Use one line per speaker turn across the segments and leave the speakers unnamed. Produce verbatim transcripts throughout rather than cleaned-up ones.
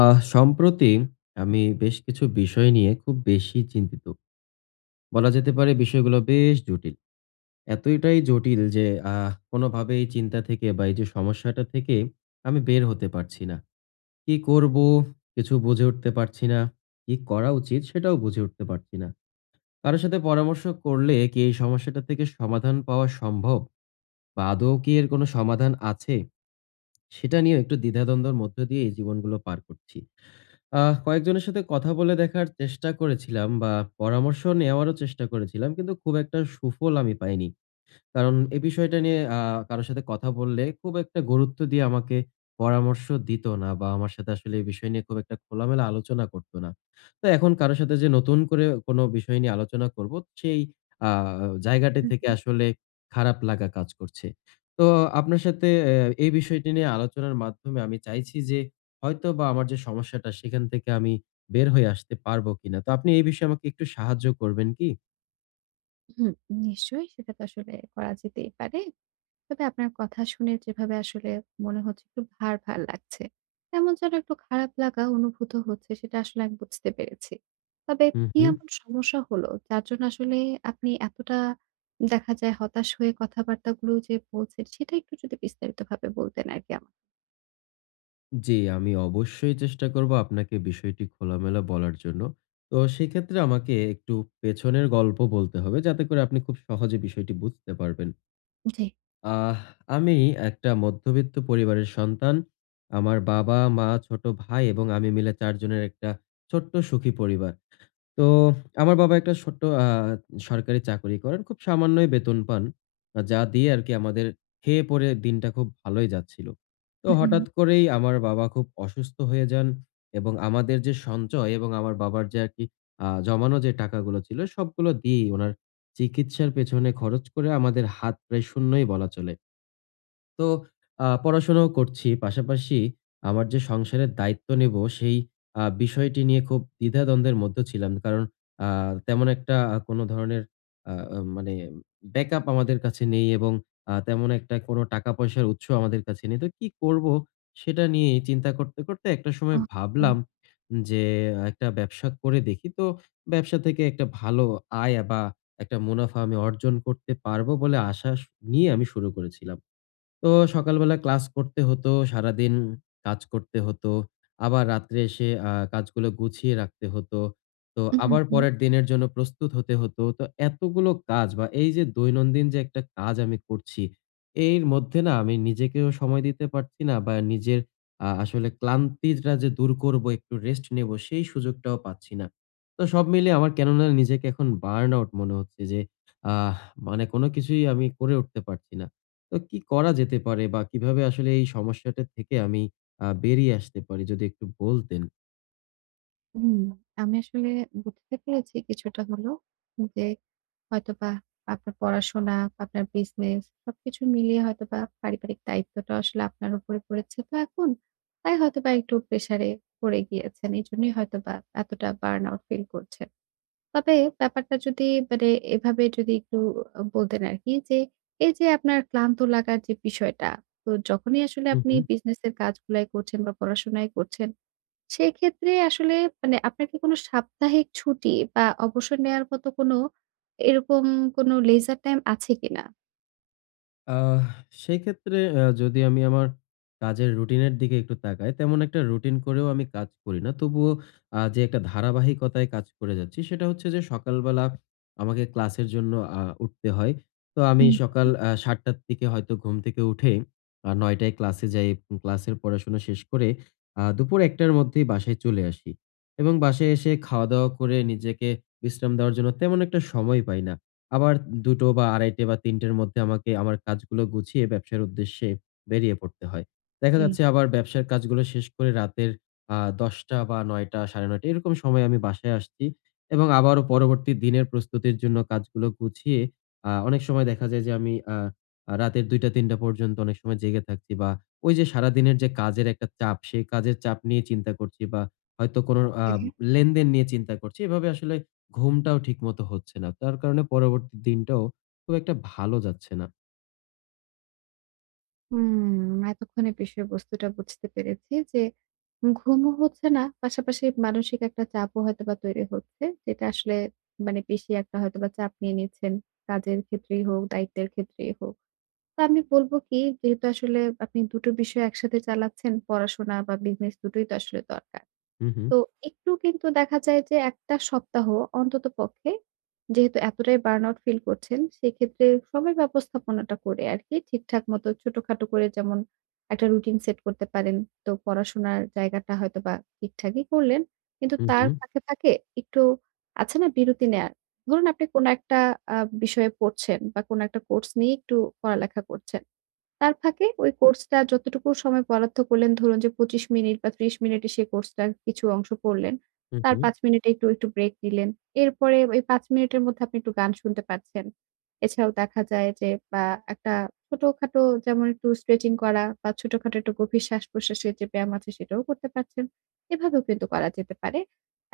আহ সম্প্রতি আমি বেশ কিছু বিষয় নিয়ে খুব বেশি চিন্তিত। বলা যেতে পারে বিষয়গুলো বেশ জটিল। এতটাই জটিল যে আহ কোনোভাবে এই চিন্তা থেকে বা এই যে সমস্যাটা থেকে আমি বের হতে পারছি না। কি করবো? কিছু বুঝে উঠতে পারছি না। কি করা উচিত? সেটাও বুঝে উঠতে পারছি না। কারো সাথে পরামর্শ করলে কি এই সমস্যাটা থেকে সমাধান পাওয়া সম্ভব? বা আদৌ কি এর কোনো সমাধান আছে? সেটা নিয়েও একটু দ্বিধাদ্বন্দ্বের মধ্য দিয়ে এই জীবনগুলো পার করছি। আহ কয়েকজনের সাথে কথা বলে দেখার চেষ্টা করেছিলাম বা পরামর্শ নেওয়ারও চেষ্টা করেছিলাম। কিন্তু খুব একটা সুফল আমি পাইনি। কারণ এ বিষয়টা নিয়ে আ কারো সাথে কথা বললে খুব একটা গুরুত্ব দিয়ে আমাকে পরামর্শ দিত না বা আমার সাথে আসলে এই বিষয় নিয়ে খুব একটা খোলামেলা আলোচনা করত না। তো এখন কারো সাথে যে নতুন করে কোন বিষয় নিয়ে আলোচনা করব সেই আ জায়গাটি
হুম,
থেকে আসলে খারাপ লাগা কাজ করছে। তো আপনার সাথে এ এই বিষয়টি নিয়ে আলোচনার মাধ্যমে আমি চাইছি যে হয়তোবা আমার যে সমস্যাটা সেখান থেকে আমি বের হয়ে আসতে পারবো কিনা। তো আপনি এই বিষয়ে আমাকে একটু সাহায্য করবেন কি?
হুম, নিশ্চয়ই সেটা তো আসলে করা যেতেই পারে। তবে আপনার কথা শুনে যেভাবে আসলে মনে হচ্ছে একটু ভার, ভার লাগছে। তেমন যেন একটু খারাপ লাগা অনুভূত হচ্ছে সেটা আসলে আমি বুঝতে পেরেছি। তবে
হু,
কি
হু।
এমন সমস্যা হলো যার জন্য আসলে আপনি এতটা দেখা যায় হতাশ হয়ে কথাবার্তাগুলো যে বলছেন সেটা একটু যদি বিস্তারিতভাবে বলতেন আরকি আমাকে।
জি, আমি অবশ্যই চেষ্টা করব আপনাকে বিষয়টি খোলামেলা বলার জন্য। তো সেক্ষেত্রে আমাকে একটু পেছনের গল্প বলতে হবে যাতে করে আপনি খুব সহজে বিষয়টি বুঝতে পারবেন।
জি।
আহ আমি একটা মধ্যবিত্ত পরিবারের সন্তান। আমার বাবা, মা, ছোট ভাই এবং আমি মিলে চার জনের একটা ছোট্ট সুখী পরিবার। তো আমার বাবা একটা ছোট্ট আ সরকারি চাকরি করেন। খুব সামান্যই বেতন পান। আ যা দিয়ে আরকি আমাদের খেয়ে পরে দিনটা খুব ভালোই যাচ্ছিল। তো
উহুম,
হঠাৎ করেই আমার বাবা খুব অসুস্থ হয়ে যান এবং আমাদের যে সঞ্চয় এবং আমার বাবার যে আরকি আ জমানো যে টাকাগুলো ছিল সবগুলো দিয়েই উনার চিকিৎসার পেছনে খরচ করে আমাদের হাত প্রায় শূন্যই বলা চলে। তো আ পড়াশোনাও করছি। পাশাপাশি আমার যে সংসারের দায়িত্ব নেব সেই আ বিষয়টি নিয়ে খুব দ্বিধাদ্বন্দ্বের মধ্যে ছিলাম। কারণ আ তেমন একটা আ কোনো ধরনের আ আ মানে ব্যাকআপ আমাদের কাছে নেই এবং আ তেমন একটা কোনো টাকা-পয়সার উৎস আমাদের কাছে নেই। তো কি করব সেটা নিয়ে চিন্তা করতে, করতে একটা সময়
ওহো!
ভাবলাম যে আহ, একটা ব্যবসা করে দেখি। তো ব্যবসা থেকে একটা ভালো আয় বা একটা মুনাফা আমি অর্জন করতে পারবো বলে আশা স নিয়ে আমি শুরু করেছিলাম। তো সকালবেলা ক্লাস করতে হতো, সারাদিন কাজ করতে হতো। আবার রাত্রে এসে আ কাজগুলো গুছিয়ে রাখতে হতো। তো
উহু,
আবার
হু,
পরের দিনের জন্য প্রস্তুত হতে হতো। তো এতগুলো কাজ বা এই যে দৈনন্দিন যে একটা কাজ আমি করছি, এর মধ্যে না আমি নিজেকেও সময় দিতে পারছি না বা নিজের আ আসলে ক্লান্তিটা যে দূর করবো, একটু রেস্ট নেবো সেই সুযোগটাও পাচ্ছি না। তো সব মিলিয়ে আমার কেননা নিজেকে এখন বার্ন আউট মনে হচ্ছে যে আহ মানে কোনো কিছুই আমি করে উঠতে পারছি না। তো কি করা যেতে পারে বা কিভাবে আসলে এই সমস্যাটা থেকে আমি আ বেরিয়ে আসতে পারি যদি একটু বলতেন?
হুম। আমি আসলে বুঝতে পেরেছি কিছুটা হলেও যে হয়তোবা আপনার পড়াশোনা, আপনার বিজনেস সবকিছু মিলিয়ে হয়তোবা পারিবারিক দায়িত্বটা আসলে আপনার উপরে পড়েছে তো এখন। তাই হয়তোবা একটু প্রেশারে পড়ে গিয়েছেন। এজন্যই হয়তোবা এতটা বার্ন আউট ফিল করছেন। তবে ব্যাপারটা যদি মানে এভাবে যদি একটু আ বলতেন আরকি যে, এই যে আপনার ক্লান্ত লাগার যে বিষয়টা, তো যখনই আসলে
হু,
আপনি
হু।
বিজনেস এর কাজগুলাই করছেন বা পড়াশোনাই করছেন সেক্ষেত্রে আসলে মানে আপনার কি কোনো সাপ্তাহিক ছুটি বা অবসর নেয়ার মতো কোনো এরকম কোনো leisure time আছে কিনা?
আহ সেক্ষেত্রে আ যদি আমি আমার কাজের রুটিনের দিকে একটু তাকাই, তেমন একটা রুটিন করেও আমি কাজ করি না। তবুও আ যে একটা ধারাবাহিকতায় কাজ করে যাচ্ছি, সেটা হচ্ছে যে সকালবেলা আমাকে ক্লাসের জন্য আ উঠতে হয়। তো আমি
হুম,
সকাল আ ৭ঃ০০ র দিকে হয়তো ঘুম থেকে উঠে আ ৯ঃ০০ টায় ক্লাসে যাই। উম ক্লাসের পড়াশোনা শেষ করে আ দুপুর ১ঃ০০ টার মধ্যেই বাসায় চলে আসি এবং বাসায় এসে খাওয়া-দাওয়া করে নিজেকে বিশ্রাম দেওয়ার জন্য তেমন একটা সময় পাই না। আবার দুইটা বা আড়াইটা বা তিনটার মধ্যে আমাকে আমার কাজগুলো গুছিয়ে ব্যবসার উদ্দেশ্যে বেরিয়ে পড়তে হয়। দেখা
জি।
যাচ্ছে আবার ব্যবসার কাজগুলো শেষ করে রাতের আ দশটা বা নয়টা সাড়ে নয়টা এরকম সময়ে আমি বাসায় আসছি এবং আবারও পরবর্তী দিনের প্রস্তুতির জন্য কাজগুলো গুছিয়ে আ অনেক সময় দেখা যায় যে আমি আ আ রাতের দুইটা তিনটা পর্যন্ত অনেক সময় জেগে থাকছি বা ওই যে সারাদিনের যে কাজের একটা চাপ, সেই কাজের চাপ নিয়ে চিন্তা করছি বা হয়তো কোনো আ
হ্যাঁ।
লেনদেন নিয়ে চিন্তা করছি। এভাবে আসলে ঘুমটাও ঠিকমতো হচ্ছে না। তার কারণে পরবর্তী দিনটাও খুব একটা ভালো যাচ্ছে না।
হুম, এতক্ষণে বিষয়বস্তুটা বুঝতে পেরেছি যে ঘুমও হচ্ছে না, পাশাপাশি মানসিক একটা চাপও হয়তোবা তৈরি হচ্ছে। যেটা আসলে মানে বেশি একটা হয়তোবা চাপ নিয়ে নিচ্ছেন। কাজের ক্ষেত্রেই হোক, দায়িত্বের ক্ষেত্রেই হোক। তো আমি বলব কি যেহেতু আসলে আপনি দুটো বিষয় একসাথে চালাচ্ছেন, পড়াশোনা বা বিজনেস দুটোই তো আসলে দরকার।
হু, হু,
তো একটু কিন্তু দেখা যায় যে এক টা সপ্তাহ অন্ততপক্ষে যেহেতু এতটাই বার্নআউট ফিল করছেন, সেক্ষেত্রে সময় ব্যবস্থাপনাটা করে আরকি ঠিকঠাক মতো ছোটখাটো করে যেমন একটা রুটিন সেট করতে পারেন। তো পড়াশোনার জায়গাটা হয়তোবা ঠিকঠাকই করলেন। কিন্তু
হু,
তার
হু,
ফাঁকে, ফাঁকে একটু আছে না বিরতি নেয়ার। ধরুন আপনি কোনো একটা আ বিষয়ে পড়ছেন বা কোনো একটা কোর্স নিয়ে একটু পড়ালেখা করছেন। তার ফাঁকে ওই কোর্সটা যতটুকু সময় বরাদ্দ করলেন ধরুন যে পঁচিশ মিনিট বা ত্রিশ মিনিটে সেই কোর্সটার কিছু অংশ পড়লেন।
হু,
তার
হু।
পাঁচ মিনিটে একটু, একটু ব্রেক নিলেন। এরপরে ওই পাঁচ মিনিটের মধ্যে আপনি একটু গান শুনতে পাচ্ছেন। এছাড়াও দেখা যায় যে বা একটা ছোটখাটো যেমন একটু স্ট্রেচিং করা বা ছোটখাটো একটু গভীর শ্বাস-প্রশ্বাসের যে ব্যায়াম আছে সেটাও করতে পারছেন। এভাবেও কিন্তু করা যেতে পারে।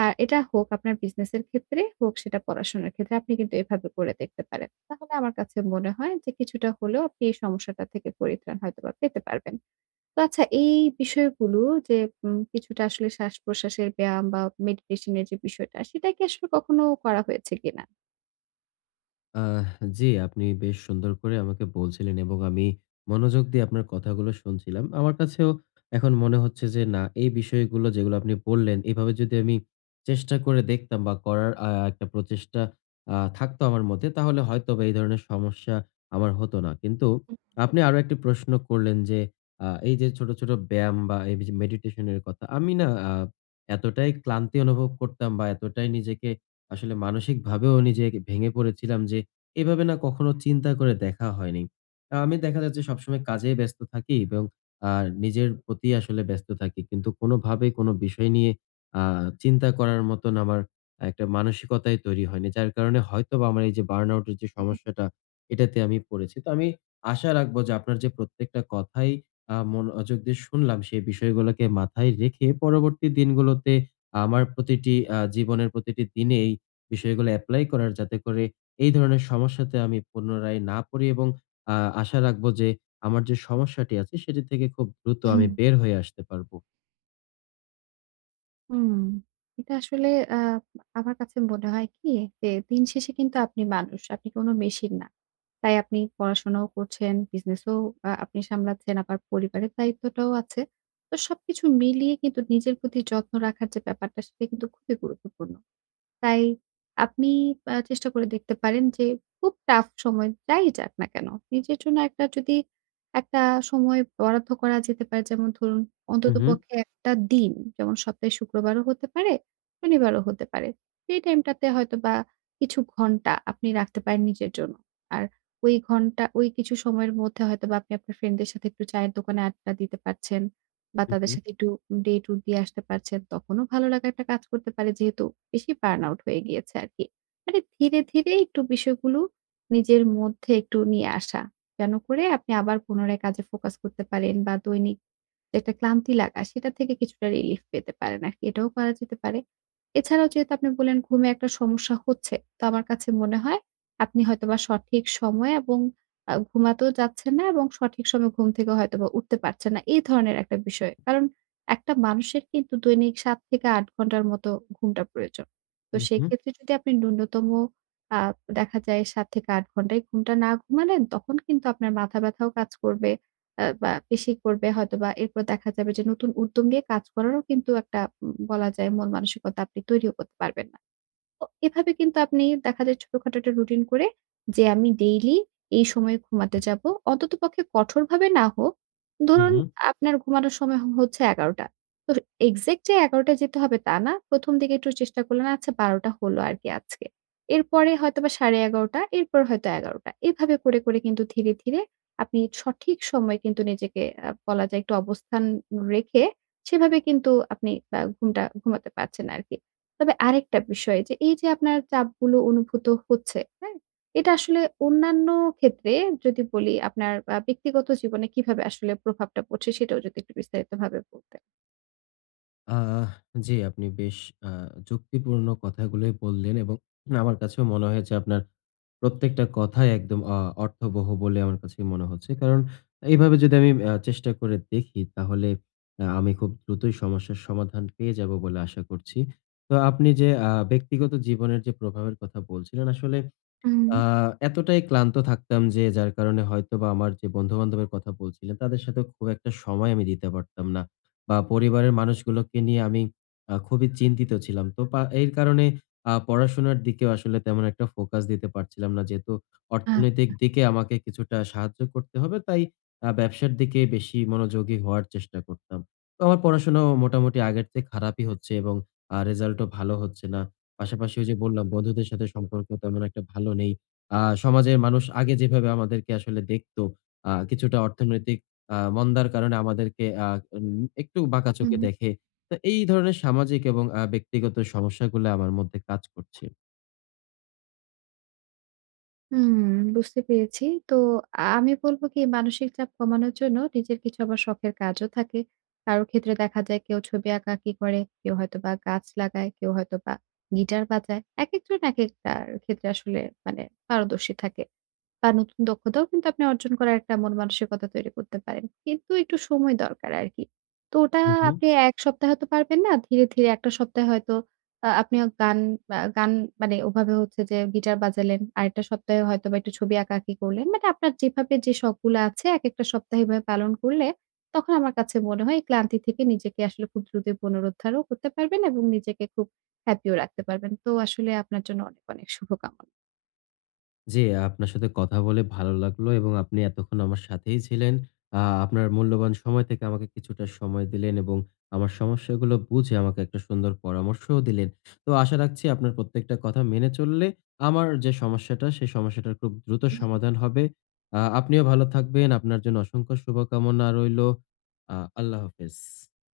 আ এটা হোক আপনার বিজনেসের ক্ষেত্রে, হোক সেটা পড়াশোনার ক্ষেত্রে আপনি কিন্তু এভাবে করে দেখতে পারেন। তাহলে আমার কাছে মনে হয় যে কিছুটা হলেও আপনি এই সমস্যাটা থেকে পরিত্রাণ হয়তোবা পেতে পারবেন। তো আচ্ছা এই বিষয়গুলো যে উম কিছুটা আসলে শ্বাস-প্রশ্বাসের ব্যায়াম বা মেডিটেশন এর যে বিষয়টা সেটা কি আসলে কখনো করা হয়েছে কিনা?
আহ জি, আপনি বেশ সুন্দর করে আমাকে বলছিলেন এবং আমি মনোযোগ দিয়ে আপনার কথাগুলো শুনছিলাম। আমার কাছেও এখন মনে হচ্ছে যে না, এই বিষয়গুলো যেগুলো আপনি বললেন, এভাবে যদি আমি চেষ্টা করে দেখতাম বা করার আ একটা প্রচেষ্টা আ থাকতো আমার মধ্যে, তাহলে হয়তোবা এই ধরনের সমস্যা আমার হতো না। কিন্তু আপনি আরো একটি প্রশ্ন করলেন যে, আ এই যে ছোট, ছোট ব্যায়াম বা এই যে মেডিটেশন এর কথা, আমি না আ এতটাই ক্লান্তি অনুভব করতাম বা এতটাই নিজেকে আসলে মানসিকভাবেও নিজে ভেঙে পড়েছিলাম যে এভাবে না কখনো চিন্তা করে দেখা হয়নি। আ আমি দেখা যাচ্ছে সবসময় কাজেই ব্যস্ত থাকি এবং আ নিজের প্রতি আসলে ব্যস্ত থাকি। কিন্তু কোনোভাবেই কোনো বিষয় নিয়ে আ চিন্তা করার মতন আমার একটা মানসিকতাই তৈরি হয়নি। যার কারণে হয়তোবা আমার এই যে বার্নআউট এর যে সমস্যাটা এটাতে আমি পড়েছি। তো আমি আশা রাখবো যে আপনার যে প্রত্যেকটা কথাই আ মনোযোগ দিয়ে শুনলাম সেই বিষয়গুলোকে মাথায় রেখে পরবর্তী দিনগুলোতে আমার প্রতিটি আ জীবনের প্রতিটি দিনেই বিষয়গুলো এপ্লাই করার যাতে করে এই ধরনের সমস্যাতে আমি পুনরায় না পড়ি এবং আ আশা রাখবো যে আমার যে সমস্যাটি আছে সেটি থেকে খুব দ্রুত আমি বের হয়ে আসতে পারবো।
হুম, এটা আসলে আ আমার কাছে মনে হয় কি যে দিন শেষে কিন্তু আপনি মানুষ, আপনি কোনো মেশিন না। তাই আপনি পড়াশোনাও করছেন, বিজনেসও আ আপনি সামলাচ্ছেন, আবার পরিবারের দায়িত্বটাও আছে। তো সবকিছু মিলিয়ে কিন্তু নিজের প্রতি যত্ন রাখার যে ব্যাপারটা সেটা কিন্তু খুবই গুরুত্বপূর্ণ। তাই আপনি আ চেষ্টা করে দেখতে পারেন যে খুব টাফ সময় যাই যাক না কেন, নিজের জন্য একটা যদি একটা সময় বরাদ্দ করা যেতে পারে যেমন ধরুন
হুম, হুম,
অন্ততপক্ষে একটা দিন যেমন সপ্তাহে শুক্রবারও হতে পারে, শনিবারও হতে পারে। সেই টাইমটাতে হয়তোবা কিছু ঘন্টা আপনি রাখতে পারেন নিজের জন্য। আর ওই ঘন্টা ওই কিছু সময়ের মধ্যে হয়তোবা আপনি আপনার ফ্রেন্ডদের সাথে একটু চায়ের দোকানে আড্ডা দিতে পারছেন। বা তাদের
হুম,
সাথে একটু ডেট ট্যুর দিয়ে আসতে পারছেন, তখনও ভালো লাগা একটা কাজ করতে পারে যেহেতু বেশি বার্ন আউট হয়ে গিয়েছে আরকি। মানে ধীরে, ধীরে একটু বিষয়গুলো নিজের মধ্যে একটু নিয়ে আসা। যেন করে আপনি আবার পুনরায় কাজে ফোকাস করতে পারেন বা দৈনিক যে একটা ক্লান্তি লাগা সেটা থেকে কিছুটা রিলিফ পেতে পারেন আরকি। এটাও করা যেতে পারে। এছাড়াও যেহেতু আপনি বললেন ঘুমে একটা সমস্যা হচ্ছে, তো আমার কাছে মনে হয় আপনি হয়তোবা সঠিক সময় এবং আ ঘুমাতেও যাচ্ছেন না এবং সঠিক সময়ে ঘুম থেকে হয়তোবা উঠতে পারছেন না। এই ধরনের একটা বিষয়। কারণ একটা মানুষের কিন্তু দৈনিক সাত থেকে আট ঘন্টার মতো ঘুমটা প্রয়োজন। তো
হুম, হুম,
সেক্ষেত্রে যদি আপনি ন্যূনতম আ দেখা যায় সাত থেকে আট ঘন্টায় ঘুমটা না ঘুমালেন, তখন কিন্তু আপনার মাথা ব্যথাও কাজ করবে আ বা পেশি করবে হয়তোবা এরপর দেখা যাবে যে নতুন উদ্যম নিয়ে কাজ করারও কিন্তু একটা উম বলা যায় মন মানসিকতা আপনি তৈরিও করতে পারবেন না। তো এভাবে কিন্তু আপনি দেখা যায় ছোটখাটো একটা রুটিন করে যে আমি ডেইলি এই সময়ে ঘুমাতে যাব। অন্ততপক্ষে কঠোরভাবে না হোক।
হুম,
ধরুন
হুম।
আপনার ঘুমানোর সময় হ হচ্ছে এগারোটা। তো এক্সাক্ট যে এগারো টায় যেতে হবে তা না। প্রথম দিকে একটু চেষ্টা করলেন আচ্ছা বারোটা হলো আরকি আজকে। এরপরে হয়তোবা সাড়ে এগারো, এরপর হয়তো এগারোটা। এভাবে করে, করে কিন্তু ধীরে, ধীরে আপনি সঠিক সময়ে কিন্তু নিজেকে আ বলা যায় একটু অবস্থান রেখে সেভাবে কিন্তু আপনি আ ঘুমটা ঘুমাতে পারছেন আরকি। তবে আরেকটা বিষয় যে এই যে আপনার চাপগুলো অনুভূত হচ্ছে, হ্যাঁ? এটা আসলে অন্যান্য ক্ষেত্রে যদি বলি আপনার আ ব্যক্তিগত জীবনে কিভাবে আসলে প্রভাবটা পড়ছে সেটাও যদি একটু বিস্তারিতভাবে বলতেন।
আহ জি, আপনি বেশ আ যুক্তিপূর্ণ কথাগুলোই বললেন এবং আমার কাছেও মনে হয়েছে আপনার প্রত্যেকটা কথাই একদম অ অর্থবহ বলে আমার কাছে মনে হচ্ছে। কারণ এভাবে যদি আমি আ চেষ্টা করে দেখি তাহলে আ আমি খুব দ্রুতই সমস্যার সমাধান পেয়ে যাবো বলে আশা করছি। তো আপনি যে আ ব্যক্তিগত জীবনের যে প্রভাবের কথা বলছিলেন আসলে
হুম,
আ এতটাই ক্লান্ত থাকতাম যে যার কারণে হয়তোবা আমার যে বন্ধু-বান্ধবের কথা বলছিলেন তাদের সাথে খুব একটা সময় আমি দিতে পারতাম না। বা পরিবারের মানুষগুলোকে নিয়ে আমি আ খুবই চিন্তিত ছিলাম। তো পা এর কারণে আ পড়াশোনার দিকেও আসলে তেমন একটা ফোকাস দিতে পারছিলাম না। যেহেতু
আ
অর্থনৈতিক দিকে আমাকে কিছুটা সাহায্য করতে হবে তাই আ ব্যবসার দিকে বেশি মনোযোগী হওয়ার চেষ্টা করতাম। তো আমার পড়াশোনাও মোটামুটি আগের চেয়ে খারাপই হচ্ছে এবং আ রেজাল্টও ভালো হচ্ছে না। পাশাপাশি ওই যে বললাম বন্ধুদের সাথে সম্পর্ক তেমন একটা ভালো নেই। আ সমাজের মানুষ আগে যেভাবে আমাদেরকে আসলে দেখতো, আ কিছুটা অর্থনৈতিক আ মন্দার কারণে আমাদেরকে আ উম একটু বাঁকা চোখে
হুম।
দেখে। তো এই ধরনের সামাজিক এবং আ ব্যক্তিগত সমস্যাগুলা আমার মধ্যে কাজ করছে।
হুম, বুঝতে পেরেছি। তো আমি বলব কি মানসিক চাপ কমানোর জন্য নিজের কিছু আবার শখের কাজও থাকে। কারো ক্ষেত্রে দেখা যায় কেউ ছবি আঁকাআঁকি করে, কেউ হয়তোবা গাছ লাগায়, কেউ হয়তোবা গিটার বাজায়। একেকজন একেকটার ক্ষেত্রে আসলে মানে পারদর্শী থাকে। বা নতুন দক্ষতাও কিন্তু আপনি অর্জন করার একটা মন মানসিকতা তৈরি করতে পারেন। কিন্তু একটু সময় দরকার আরকি। তো ওটা
হু, হু।
আপনি এক সপ্তাহে হয়তো পারবেন না। ধীরে, ধীরে এক টা সপ্তাহে হয়তো আ আপনিও গান আ গান মানে ওভাবে হচ্ছে যে গিটার বাজালেন। আরেকটা সপ্তাহে হয়তোবা একটু ছবি আঁকাআঁকি করলেন। মানে আপনার যেভাবে যে শখগুলা আছে একেকটা সপ্তাহে এভাবে পালন করলে তখন আমার কাছে মনে হয় এই ক্লান্তি থেকে নিজেকে আসলে খুব দ্রুতই পুনরুদ্ধারও করতে পারবেন এবং নিজেকে খুব হ্যাপিও রাখতে পারবেন। তো আসলে আপনার জন্য অনেক, অনেক শুভকামনা।
জি, আপনার সাথে কথা বলে ভালো লাগলো এবং আপনি এতক্ষণ আমার সাথেই ছিলেন। আ আপনার মূল্যবান সময় থেকে আমাকে কিছুটা সময় দিলেন এবং আমার সমস্যাগুলো বুঝে আমাকে একটা সুন্দর পরামর্শও দিলেন। তো আশা রাখছি আপনার প্রত্যেকটা কথা মেনে চললে আমার যে সমস্যাটা, সেই সমস্যাটার খুব দ্রুত সমাধান হবে। আ আপনিও ভালো থাকবেন। আপনার জন্য অসংখ্য শুভকামনা রইলো। আ আল্লাহ হাফেজ।